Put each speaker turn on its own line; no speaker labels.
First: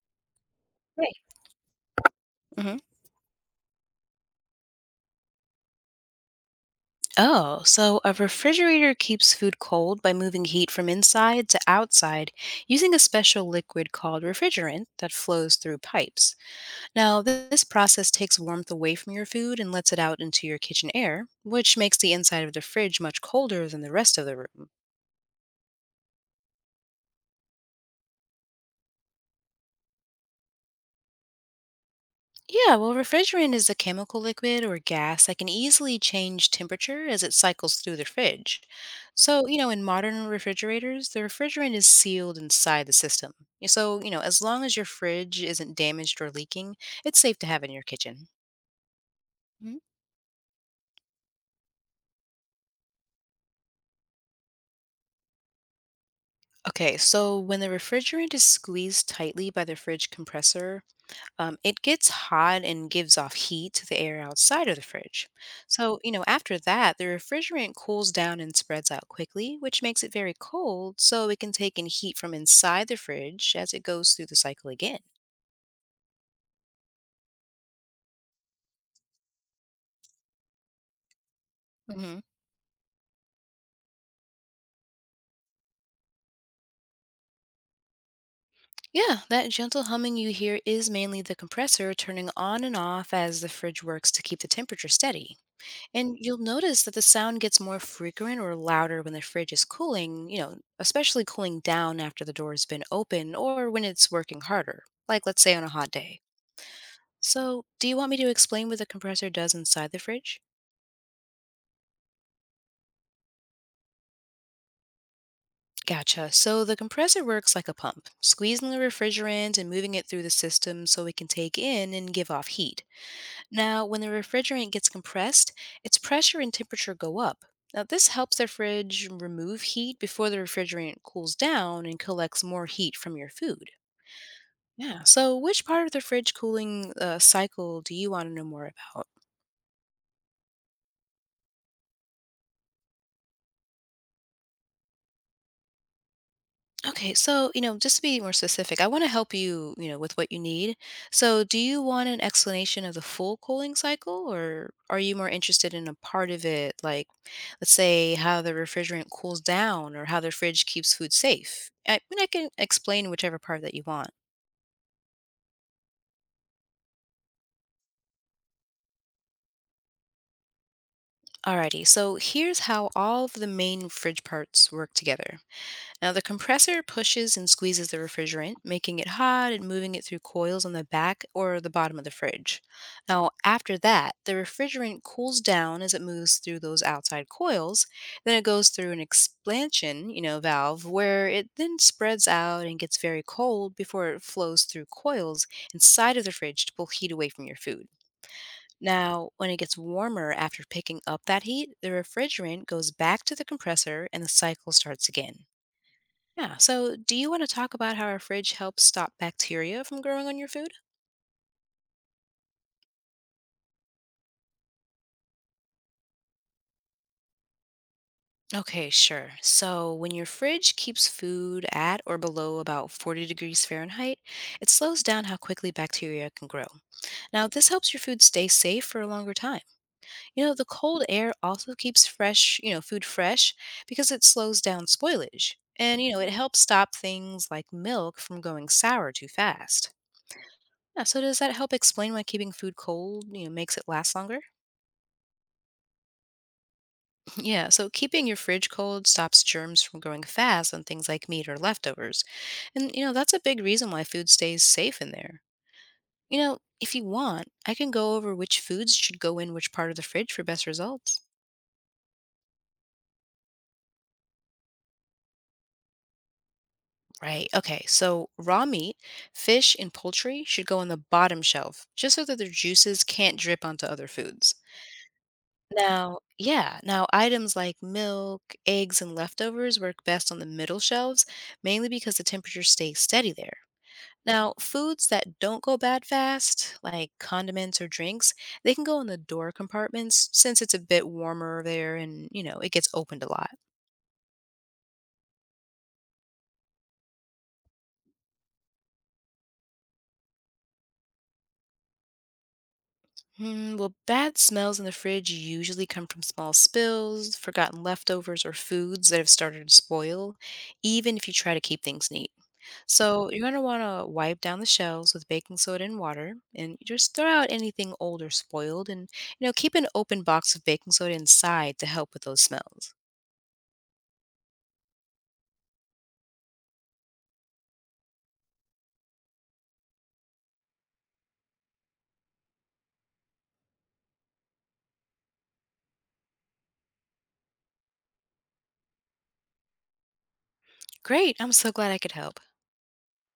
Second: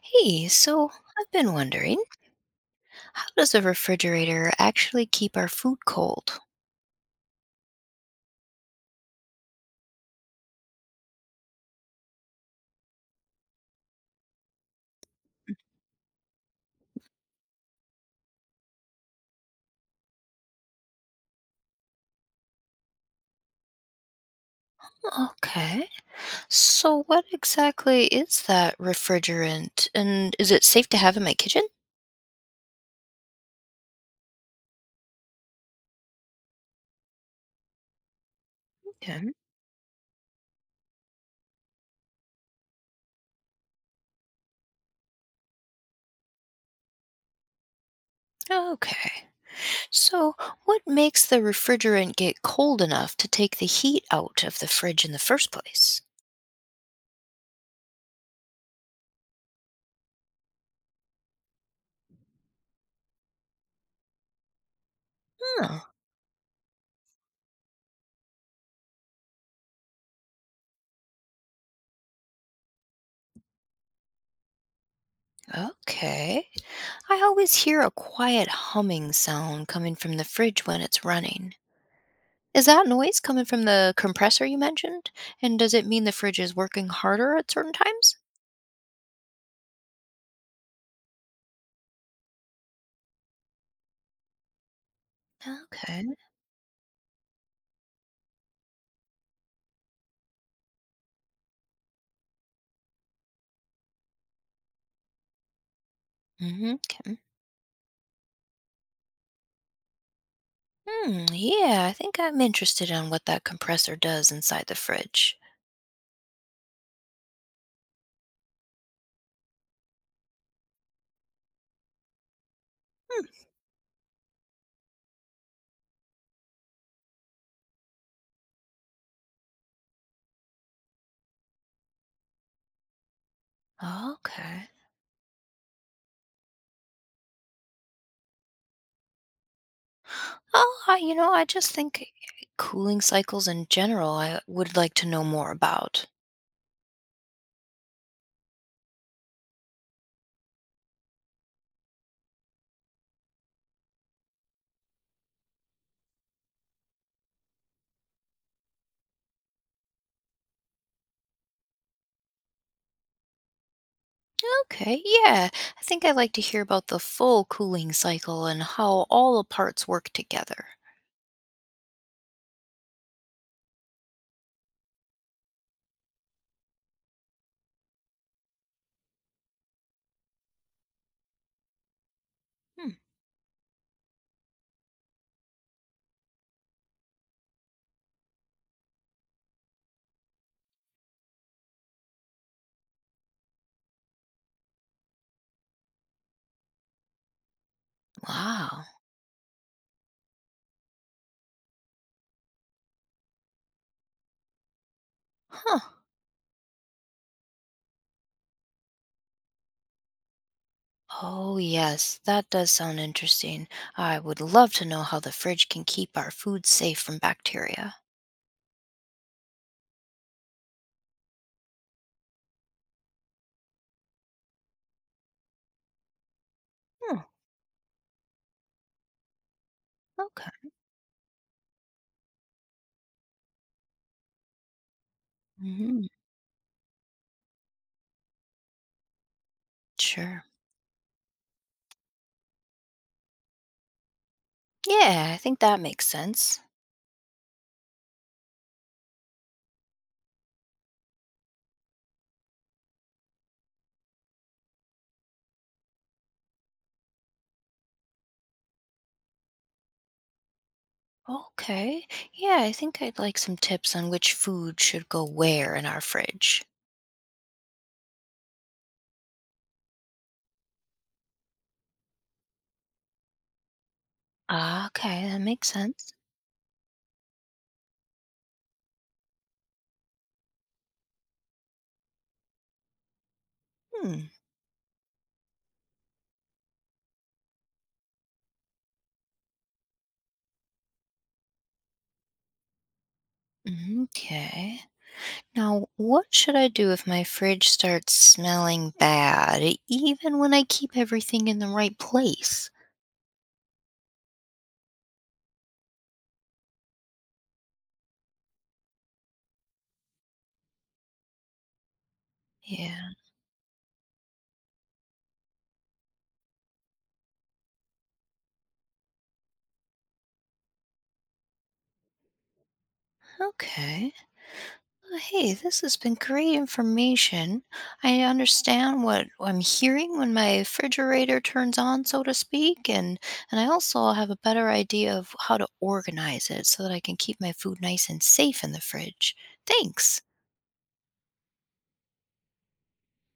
Hey, so
Right.
I've been wondering,
hmm
how does a refrigerator actually keep our food cold?
Oh, so a refrigerator keeps food cold by moving heat from inside to outside using a special liquid called refrigerant that flows
Mm.
through pipes. Now, this process takes warmth away from your food and lets it out into your kitchen air, which makes the inside of the fridge much colder than the rest of the room.
Okay. So, what exactly is that refrigerant? And is it safe to have in my kitchen?
Yeah, well, refrigerant is a chemical liquid or gas that can easily change temperature as it cycles through the fridge.
Okay.
So, in modern refrigerators, the refrigerant is sealed inside the system. So, as long as your fridge isn't damaged or leaking, it's safe to have in your kitchen.
Okay.
Mhm.
So, what makes the refrigerant get cold enough to take the heat out of the fridge in the first place?
Okay, so when the refrigerant is squeezed tightly by the fridge compressor, it gets hot and gives off heat to the air outside of the fridge.
Oh,
So, after that, the refrigerant cools down and spreads out quickly, which makes it very cold, so it can take in heat from inside the fridge as it goes through the cycle again.
okay. I always hear a quiet humming sound coming from the fridge when it's running.
Hmm.
Is that noise coming from the compressor you mentioned? And does it mean the fridge is working harder at certain times?
Yeah, that gentle humming you hear is mainly the compressor turning on and off as the fridge works to keep the temperature steady.
Okay.
And you'll notice that the sound gets more frequent or louder when the fridge is cooling, especially cooling down after the door has been open or when it's working harder, like let's say on a hot day.
Mm-hmm. Okay.
So, do you want me to explain what the compressor does inside the fridge?
Yeah, I think I'm interested in what that compressor does inside the fridge.
Gotcha. So, the compressor works like a pump, squeezing the refrigerant and moving it through the system so it can take in and give off heat.
Hmm,
Now, when the refrigerant gets compressed, its pressure and temperature go up. Now, this helps the fridge remove heat before the refrigerant cools down and collects more heat from your food.
okay.
Yeah. So, which part of the fridge cooling cycle do you want to know more about?
Oh, I just think cooling cycles in general, I would like to know more about.
Okay, so, just to be more specific, I want to help you, with what you need. So, do you want an explanation of the full cooling cycle, or are you more interested in a part of it, like, let's say, how the refrigerant cools down or how the fridge keeps food safe? I mean, I can explain whichever part that you want.
Okay, yeah, I think I'd like to hear about the full cooling cycle and how all the parts work together.
Alrighty, so here's how all of the main fridge parts work together. Now, the compressor pushes and squeezes the refrigerant, making it hot and moving it through coils on the back or the bottom of the fridge.
Hmm,
Now, after that, the refrigerant cools down as it moves through those outside coils. Then it goes through an expansion, valve where it then spreads out and gets very cold before it flows through coils inside of the fridge to pull heat away from your food.
wow.
Now, when it gets warmer after picking up that heat, the refrigerant goes back to the compressor and the cycle starts again.
Huh.
Yeah. So, do you want to talk about how our fridge helps stop bacteria from growing on your food?
Oh, yes, that does sound interesting. I would love to know how the fridge can keep our food safe from bacteria.
Okay, sure. So when your fridge keeps food at or below about 40 degrees Fahrenheit, it slows down how quickly bacteria can grow.
Hmm,
Now, this helps your food stay safe for a longer time. You know, the
okay.
cold air also keeps fresh, food fresh because it slows down spoilage. And,
Mhm.
it, mhm, helps stop things like milk from going sour too fast.
Sure.
Yeah, so does that help explain why keeping food cold, makes it last longer?
Yeah, I think that makes sense.
Yeah, so keeping your fridge cold stops germs from growing fast on things like meat or leftovers. And, that's a big reason why food stays safe in there. If you want, I can go over which foods should go in which part of the fridge for best results.
Okay. Yeah, I think I'd like some tips on which food should go where in our fridge.
Right. Okay. So raw meat, fish, and poultry should go on the bottom shelf just so that their juices can't drip onto other foods.
Ah, okay, that makes sense.
Now, yeah, now items like milk, eggs, and leftovers work best on the middle shelves, mainly because the temperature stays steady there.
Hmm.
Now, foods that don't go bad fast, like condiments or drinks, they can go in the door compartments since it's a bit warmer there and, it gets opened a lot.
Mm-hmm, okay. Now, what should I do if my fridge starts smelling bad, even when I keep everything in the right place?
Hmm, well, bad smells in the fridge usually come from small spills, forgotten leftovers, or foods that have started to spoil, even if you try to keep things neat.
Yeah.
So, you're going to want to wipe down the shelves with baking soda and water and just throw out anything old or spoiled and, keep an open box of baking soda inside to help with those smells.
Okay. Well, hey, this has been great information. I understand what I'm hearing when my refrigerator turns on, so to speak, and I also have a better idea of how to organize it so that I can keep my food nice and safe in the fridge. Thanks.
Great. I'm so glad I could help.